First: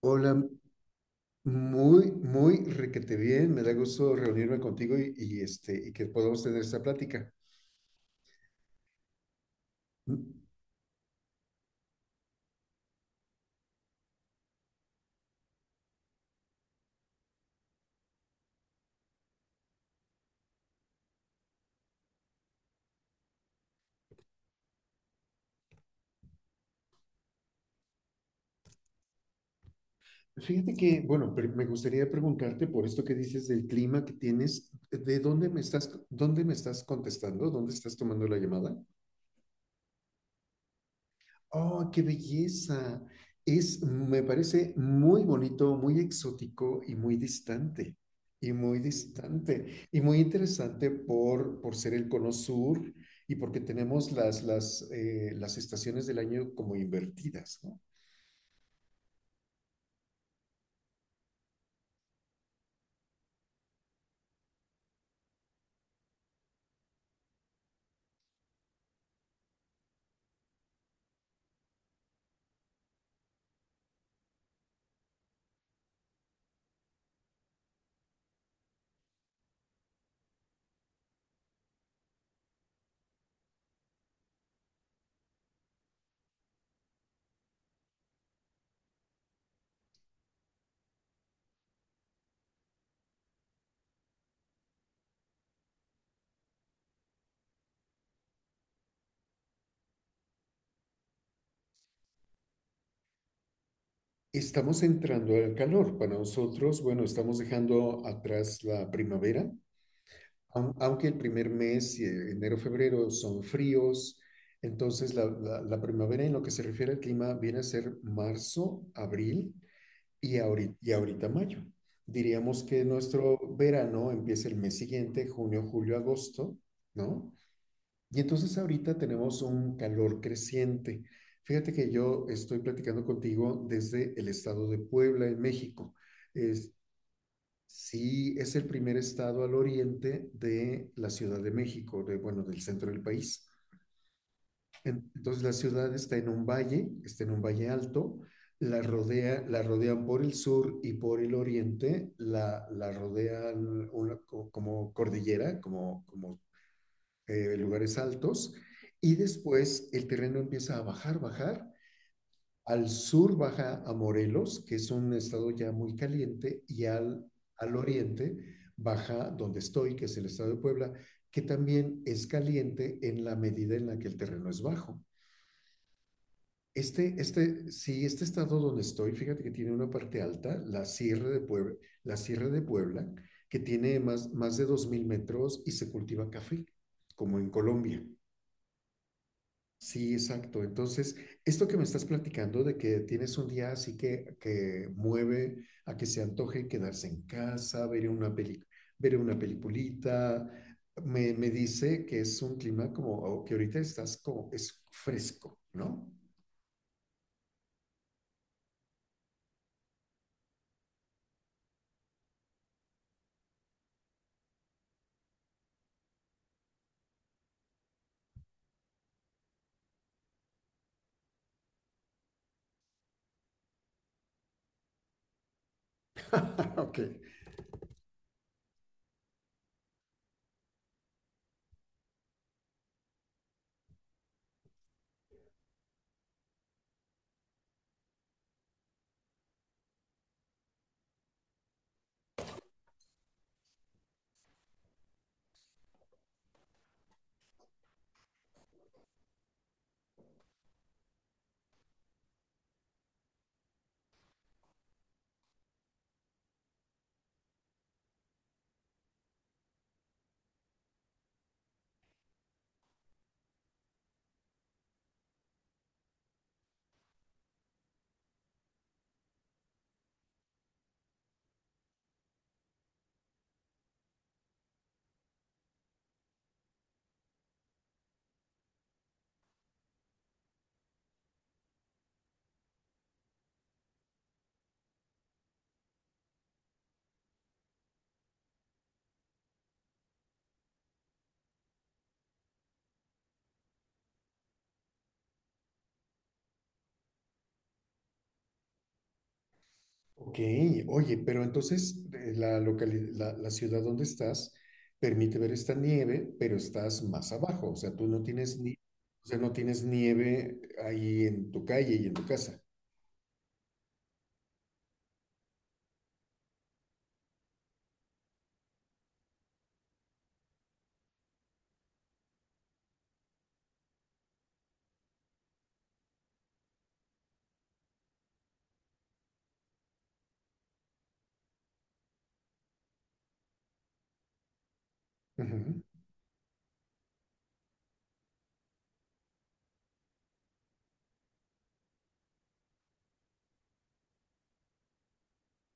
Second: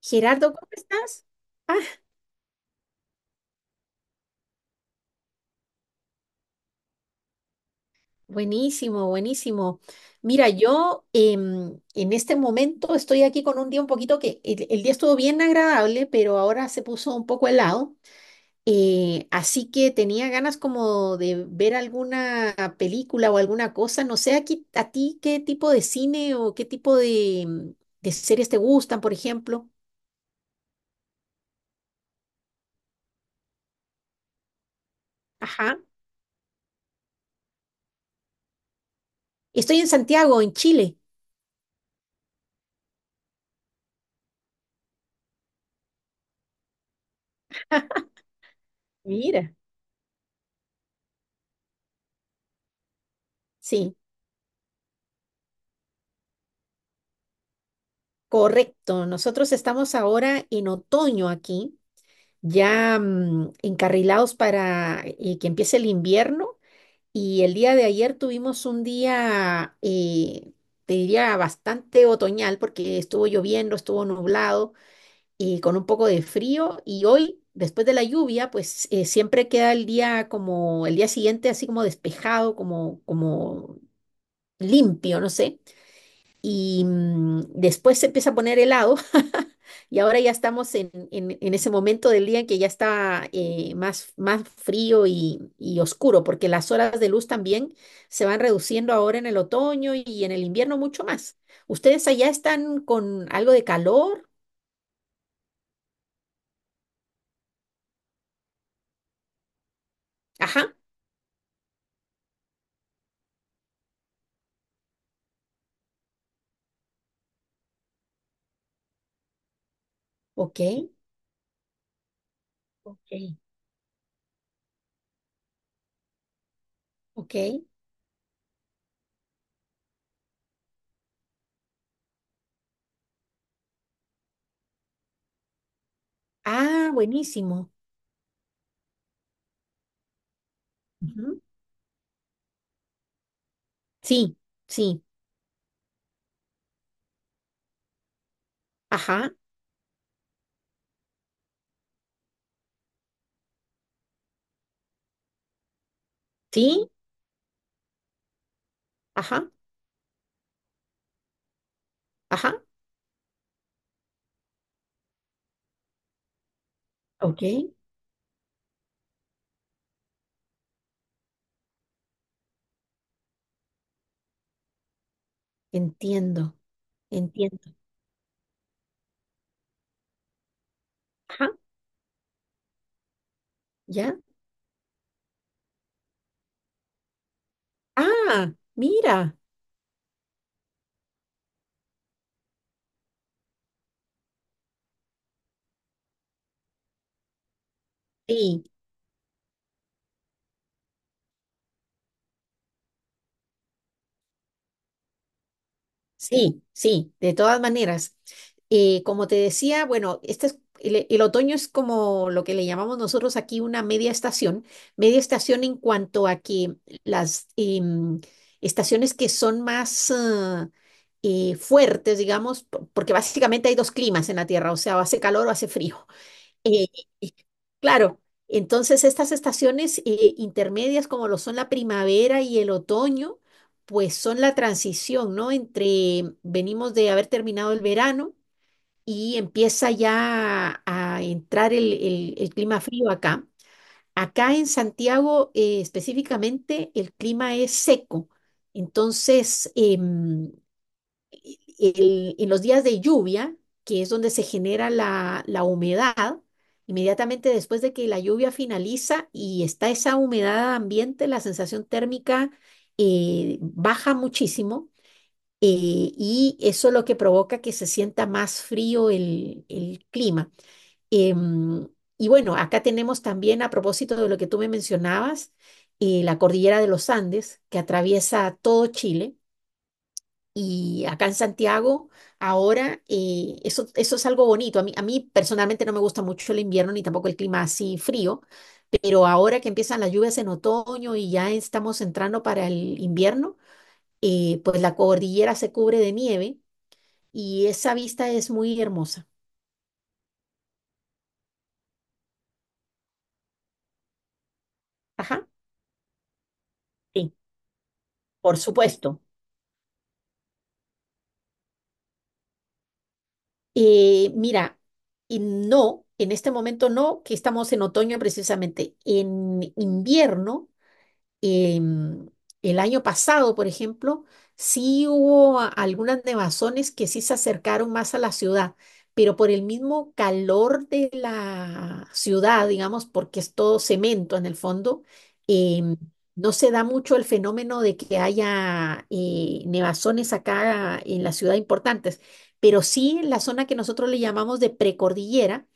Hola, Gerardo, ¿cómo estás? Ah, muy, muy requete bien. Me da gusto reunirme contigo y que podamos tener esta plática. buenísimo, buenísimo. Mm, Mira, yo en este momento estoy aquí con un día un poquito que el día estuvo bien agradable, pero ahora se puso un poco helado. Así que tenía ganas como de ver alguna película o alguna cosa. No sé, aquí, a ti qué tipo de cine o qué tipo de, de series te gustan, por ejemplo. Fíjate que, bueno, me gustaría preguntarte por esto que dices del clima que tienes. ¿De Ajá. Dónde me estás contestando? ¿Dónde estás tomando la llamada? Estoy en Santiago, en Chile. Oh, qué belleza. Me parece muy bonito, muy exótico y muy distante. Y muy Mira. distante. Y muy interesante por ser el cono sur y porque Sí. tenemos las estaciones del año como invertidas, ¿no? Correcto, nosotros estamos ahora en otoño aquí, ya encarrilados para que empiece el invierno y el día de ayer tuvimos un día, te diría, bastante otoñal porque estuvo lloviendo, estuvo nublado y con un poco de frío y hoy, después de la lluvia, pues siempre queda el día como el día siguiente así como despejado, como, como limpio, no sé. Y después se empieza a poner helado y ahora ya estamos en, en ese momento del día en que ya está más, más frío y oscuro, porque las horas de luz también se van reduciendo ahora en el otoño y en el invierno mucho más. ¿Ustedes allá están con algo de calor? Estamos entrando al calor. Para nosotros, bueno, estamos dejando atrás la primavera. Ajá, Aunque el primer mes, enero, febrero, son fríos, entonces la primavera en lo que se refiere al clima viene a ser marzo, abril y ok, ahorita, y ahorita mayo. Diríamos que ok, nuestro verano empieza el mes siguiente, junio, julio, agosto, ¿no? ok. Y entonces ahorita tenemos un calor creciente. Fíjate que yo estoy platicando contigo desde el estado de Puebla, en México. Es- Ah, buenísimo. Sí, es el primer estado al oriente de la Ciudad Ujú. de México, de, bueno, del centro del país. Sí, sí, Entonces la ciudad está en un valle, está en un valle alto. Ajá, La rodean por el sur y por el oriente, la rodean una como cordillera, como, como sí, eh, lugares altos, y ajá, después el terreno empieza a bajar, bajar, ajá, al sur baja a Morelos, que es un estado ya muy caliente, y al, ok. al oriente baja donde estoy, que es el estado de Puebla, que también es caliente en la medida en la que el terreno es bajo. Entiendo, Este, este, entiendo. sí, este estado donde estoy, fíjate que tiene una parte alta, la Sierra de Ajá, Puebla, la Sierra de Puebla que tiene ya. más de 2000 metros y se cultiva café, como en Colombia. Ah, mira. Sí, exacto. Entonces, esto que me estás platicando de que tienes un día así que mueve a que se antoje quedarse en casa, ver una peli, Sí. ver una peliculita, me dice que es un clima como o que ahorita estás como, es fresco, ¿no? Sí, sí, de todas maneras. Como te decía, bueno, el otoño es como lo que le llamamos nosotros aquí una media estación. Media estación en cuanto a que las estaciones que son más fuertes, digamos, porque básicamente hay dos climas en la Tierra, o sea, o hace calor o hace frío. Eh, Ok. eh, claro, entonces estas estaciones intermedias como lo son la primavera y el otoño, pues son la transición, ¿no? Entre venimos de haber terminado el verano y empieza ya a entrar el, el clima frío acá. Acá en Santiago específicamente el clima es seco, entonces en los días de lluvia, que es donde se genera la, la humedad, inmediatamente después de que la lluvia finaliza y está esa humedad ambiente, la sensación térmica baja muchísimo eh, y eso es lo que provoca que se sienta más frío el clima. Em, y bueno, acá tenemos también, a propósito de lo que tú me mencionabas, la cordillera de los Andes, que atraviesa todo Chile y acá en Santiago, ahora, eso, eso es algo bonito. A mí personalmente no me gusta mucho el invierno ni tampoco el clima así frío, pero ahora que empiezan las lluvias en otoño y ya estamos entrando para el invierno, pues la cordillera se cubre de nieve y esa vista es muy hermosa. Ok, oye, pero entonces la ciudad donde estás permite Ajá, ver esta nieve, pero estás sí, más abajo, o sea, tú no por tienes ni, supuesto. o sea, no tienes nieve ahí en tu calle y en tu casa. Mira, y no, en este momento no, que estamos en otoño precisamente. En invierno. em, el año pasado, por ejemplo, sí hubo algunas nevazones que sí se acercaron más a la ciudad, pero por el mismo calor de la ciudad, digamos, porque es todo cemento en el fondo, em, no se da mucho el fenómeno de que haya nevazones acá en la ciudad importantes, pero sí en la zona que nosotros le llamamos de precordillera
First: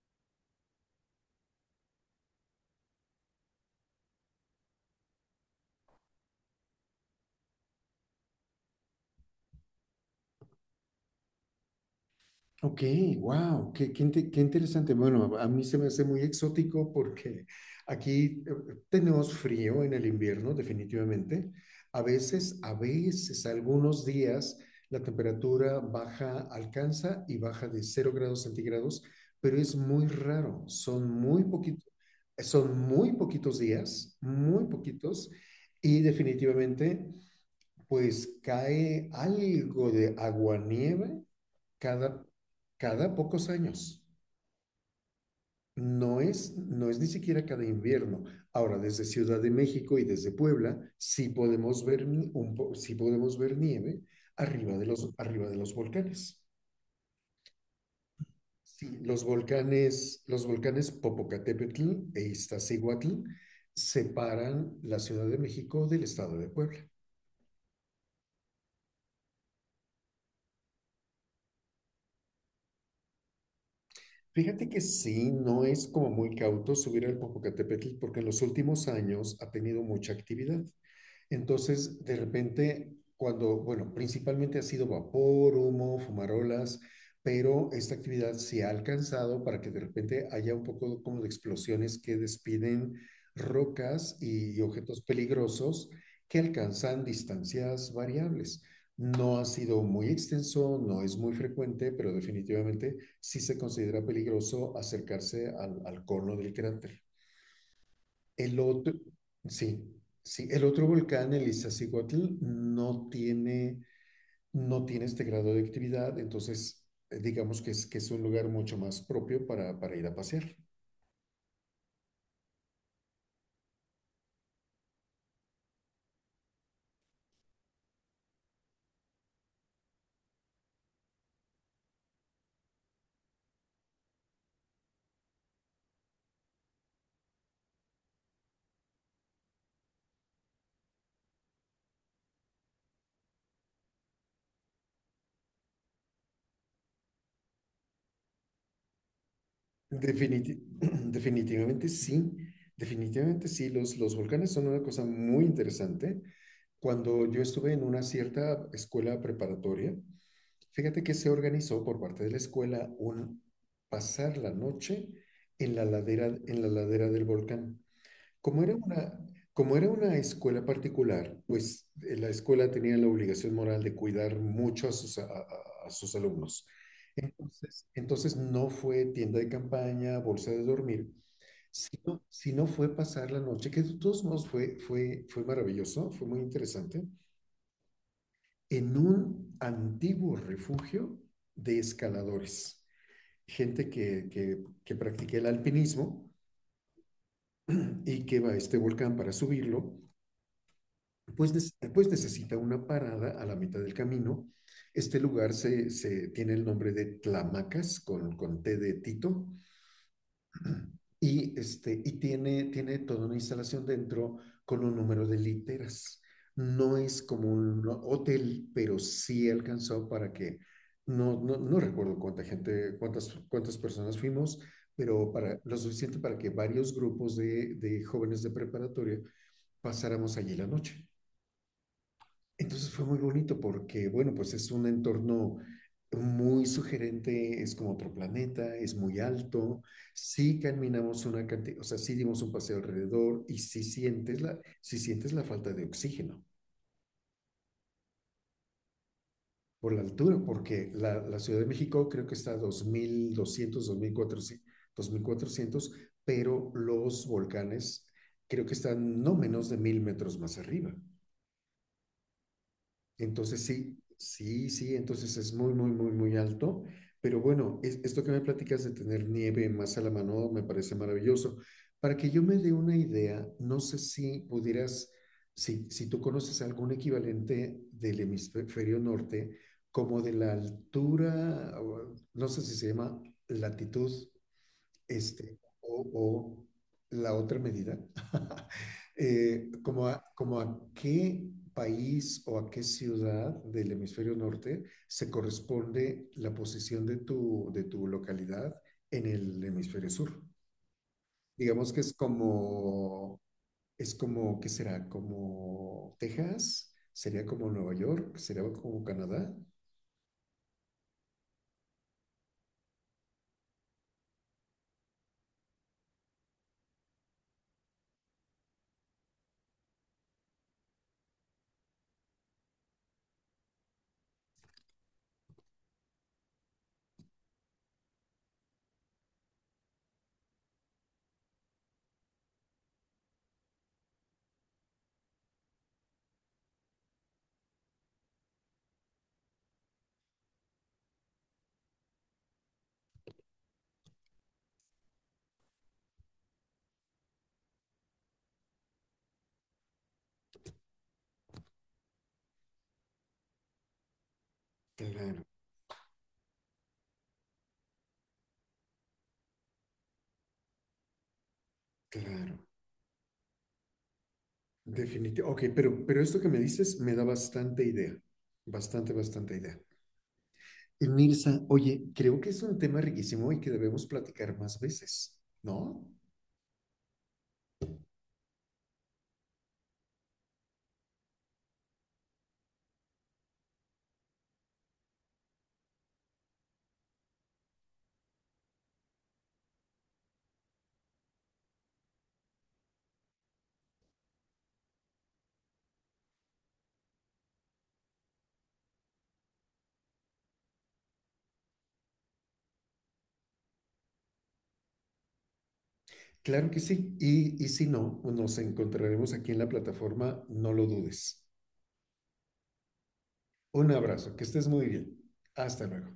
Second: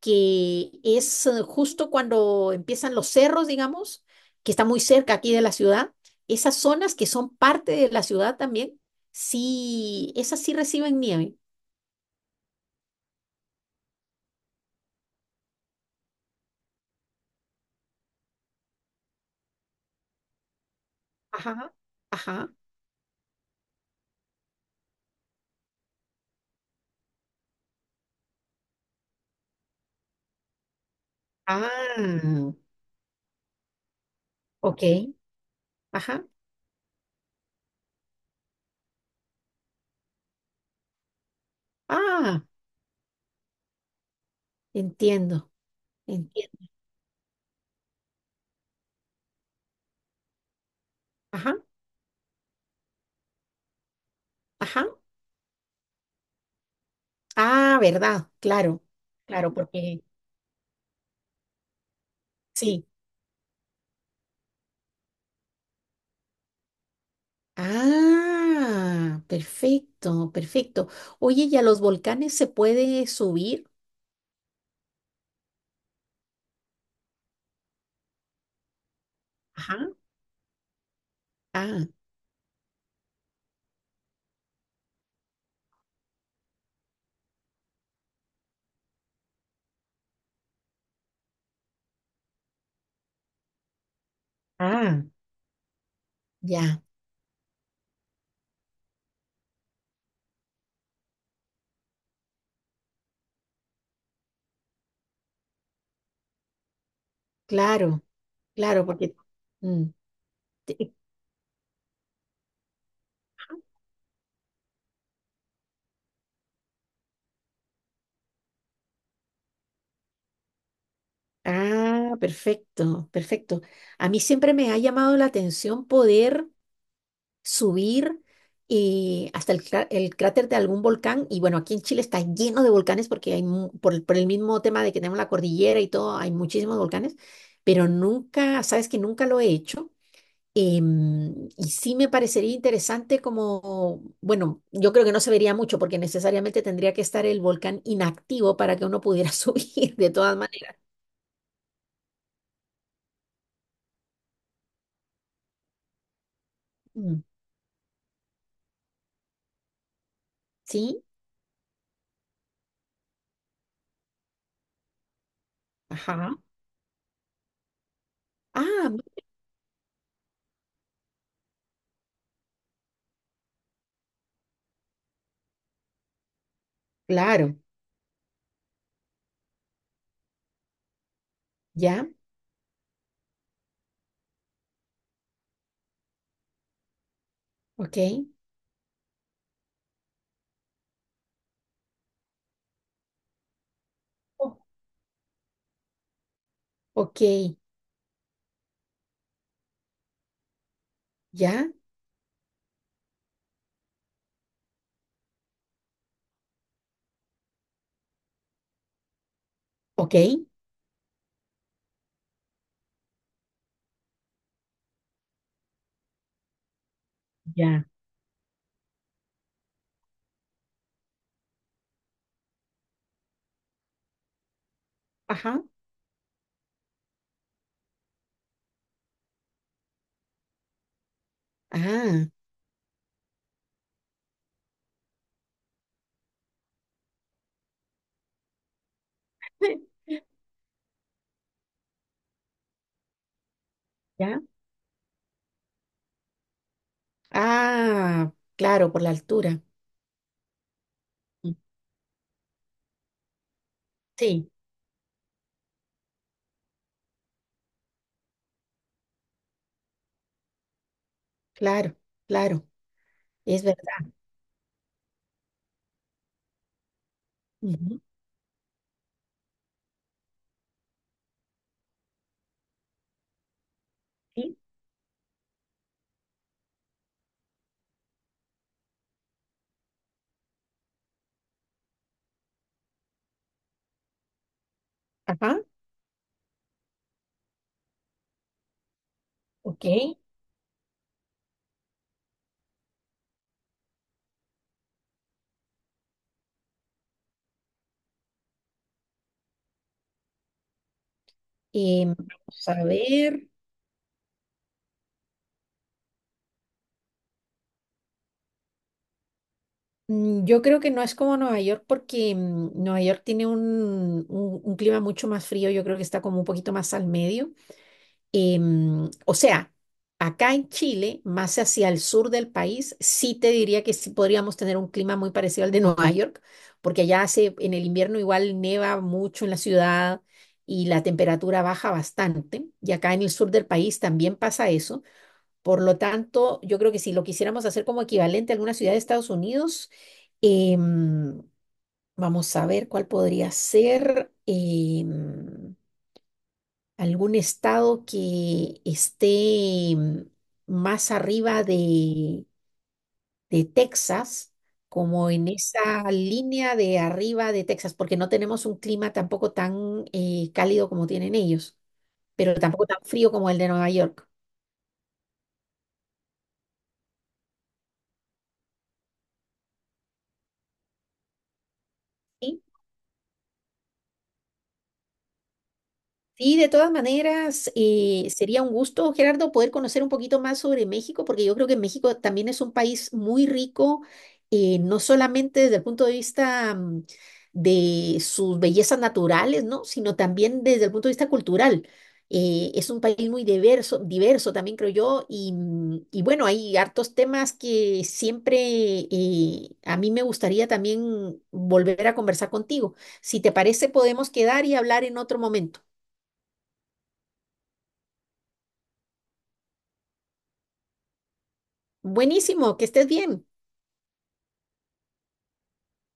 que es justo cuando empiezan los cerros, digamos, que está muy cerca aquí de la ciudad, esas zonas que son parte de la ciudad también, sí, esas sí reciben nieve. Ok, wow, qué interesante. Bueno, a mí se me hace muy exótico porque aquí tenemos frío en el invierno, definitivamente. Ajá, ajá. A veces, algunos días la temperatura baja, alcanza y baja de cero grados centígrados, pero es muy raro. Ah, Son muy poquitos días, muy ok. poquitos, y Ajá. definitivamente, pues cae algo de aguanieve cada, Ah, cada pocos años. entiendo, No es, entiendo. no es ni siquiera cada invierno. Ahora, desde Ciudad de México y desde Puebla, sí Ajá, podemos ver, ni- un sí podemos ver nieve arriba de ajá. los, arriba de los volcanes. Ah, verdad, claro, Sí, los claro, porque volcanes, los volcanes Popocatépetl e sí. Iztaccíhuatl separan la Ciudad de México del estado de Puebla. Ah, perfecto, perfecto. Oye, ¿y a los volcanes se puede subir? Fíjate que sí, no es como muy cauto subir al Popocatépetl porque en los últimos años ha tenido mucha actividad. Ah, Entonces, de repente, cuando, bueno, principalmente ha sido vapor, humo, fumarolas, pero esta actividad se ha alcanzado para que de repente haya un poco como de explosiones que despiden rocas y objetos ah, peligrosos que ya, alcanzan distancias variables. No ha sido muy extenso, no es muy frecuente, pero definitivamente sí se considera peligroso acercarse al, al cono del cráter. claro, El claro, otro, porque... sí, mm, sí, el otro te- volcán, el Iztaccíhuatl, no tiene este grado de actividad, entonces digamos que es, un lugar mucho más propio para ir a pasear. ah, perfecto, perfecto. A mí siempre me ha llamado la atención poder subir y hasta el, el cráter de algún volcán. Y bueno, aquí en Chile está lleno de volcanes porque hay, por, por el mismo tema de que tenemos la cordillera y todo, hay muchísimos volcanes, pero nunca, sabes que nunca lo he hecho. Y sí me parecería interesante como, bueno, yo creo que no se vería mucho porque necesariamente tendría que estar el volcán inactivo para que uno pudiera subir de todas Definiti- maneras. definitivamente sí, definitivamente sí, los volcanes son una cosa muy interesante. Mm, Cuando yo estuve en una cierta escuela preparatoria, fíjate ¿sí? que se organizó por parte de la escuela un pasar la noche Ajá. en la ladera del volcán. Como era Ah, una, como era una escuela particular, pues la escuela tenía la obligación moral de cuidar mucho a sus alumnos. claro. Entonces no fue tienda de campaña, bolsa de dormir, Ya. sino fue pasar la noche, que de todos modos fue maravilloso, fue muy interesante, Ok. en un antiguo refugio de escaladores, gente que, Oh, que, que practica el alpinismo ok. y que va a este volcán para subirlo, pues, Ya. pues necesita una parada a la mitad del camino. Este lugar se tiene el nombre de Tlamacas, con T de Tito, Ok. y tiene toda una instalación dentro con un número de literas. No es como Ya. un hotel, pero sí alcanzó para que, no recuerdo cuánta gente, cuántas personas fuimos, pero para, Ajá. lo suficiente para que varios grupos de jóvenes de preparatoria pasáramos allí la noche. Ah. Entonces fue muy bonito porque, bueno, pues es un entorno muy sugerente, es como otro planeta, es muy alto, sí caminamos una cantidad, o sea, sí dimos un paseo alrededor y Ya. Sí sientes la falta de oxígeno Ah, claro, por la altura. por la altura, porque la Mm, Ciudad de México creo que está a 2200, dos mil sí, cuatrocientos dos mil cuatrocientos, pero los volcanes creo que están no menos de 1000 metros más arriba. claro, claro. Es Entonces sí, verdad. sí, sí, entonces es muy, muy, muy, muy alto. Pero bueno, Ujú, esto que me platicas de tener nieve más a la mano me parece maravilloso. Para que yo me dé una idea, no sé si sí. pudieras, si tú conoces algún equivalente del hemisferio norte, como de la altura, o, no sé si se llama latitud Ajá. o la otra medida, Ok. Como a qué país o a qué ciudad del hemisferio norte se corresponde la posición de tu localidad en el hemisferio sur. Digamos que es Vamos a como, ver, es como, ¿qué será? Como Texas, sería como Nueva York, sería como Canadá. Yo creo que no es como Nueva York porque Nueva York tiene un, un clima mucho más frío, yo creo que está como un poquito más al medio. O sea, acá en Chile, más hacia el sur del país, sí te diría que sí podríamos tener un clima muy parecido al de Nueva York, porque allá hace, en el invierno igual neva mucho en la ciudad y la temperatura baja bastante, y acá en el sur del país también pasa eso. Por lo tanto, yo creo que si lo quisiéramos hacer como equivalente a alguna ciudad de Estados Unidos, em, vamos a ver cuál podría ser algún estado que esté em, más arriba de Texas, como Claro, en esa línea de arriba de Texas, porque no tenemos un clima tampoco tan cálido como tienen ellos, pero claro. tampoco tan frío como el de Nueva York. Definitivo. Ok, pero esto que me dices me da bastante idea, bastante, bastante idea. Y Mirza, oye, creo que ¿Sí? es un tema riquísimo y que debemos platicar más veces, ¿no? Sí, de todas maneras, sería un gusto, Gerardo, poder conocer un poquito más sobre México, porque yo creo que México también es un país muy rico, no solamente desde el punto de vista de sus bellezas naturales, ¿no? Sino también desde el punto de vista cultural. Es un país muy diverso, diverso también creo yo, y, y bueno, hay hartos temas que siempre a mí me gustaría también volver a conversar contigo. Si te parece, podemos quedar y hablar en otro momento. Claro que sí. Y si no, nos encontraremos aquí en la plataforma, no lo dudes. Buenísimo, que estés bien. Un abrazo, que estés muy bien. Hasta luego.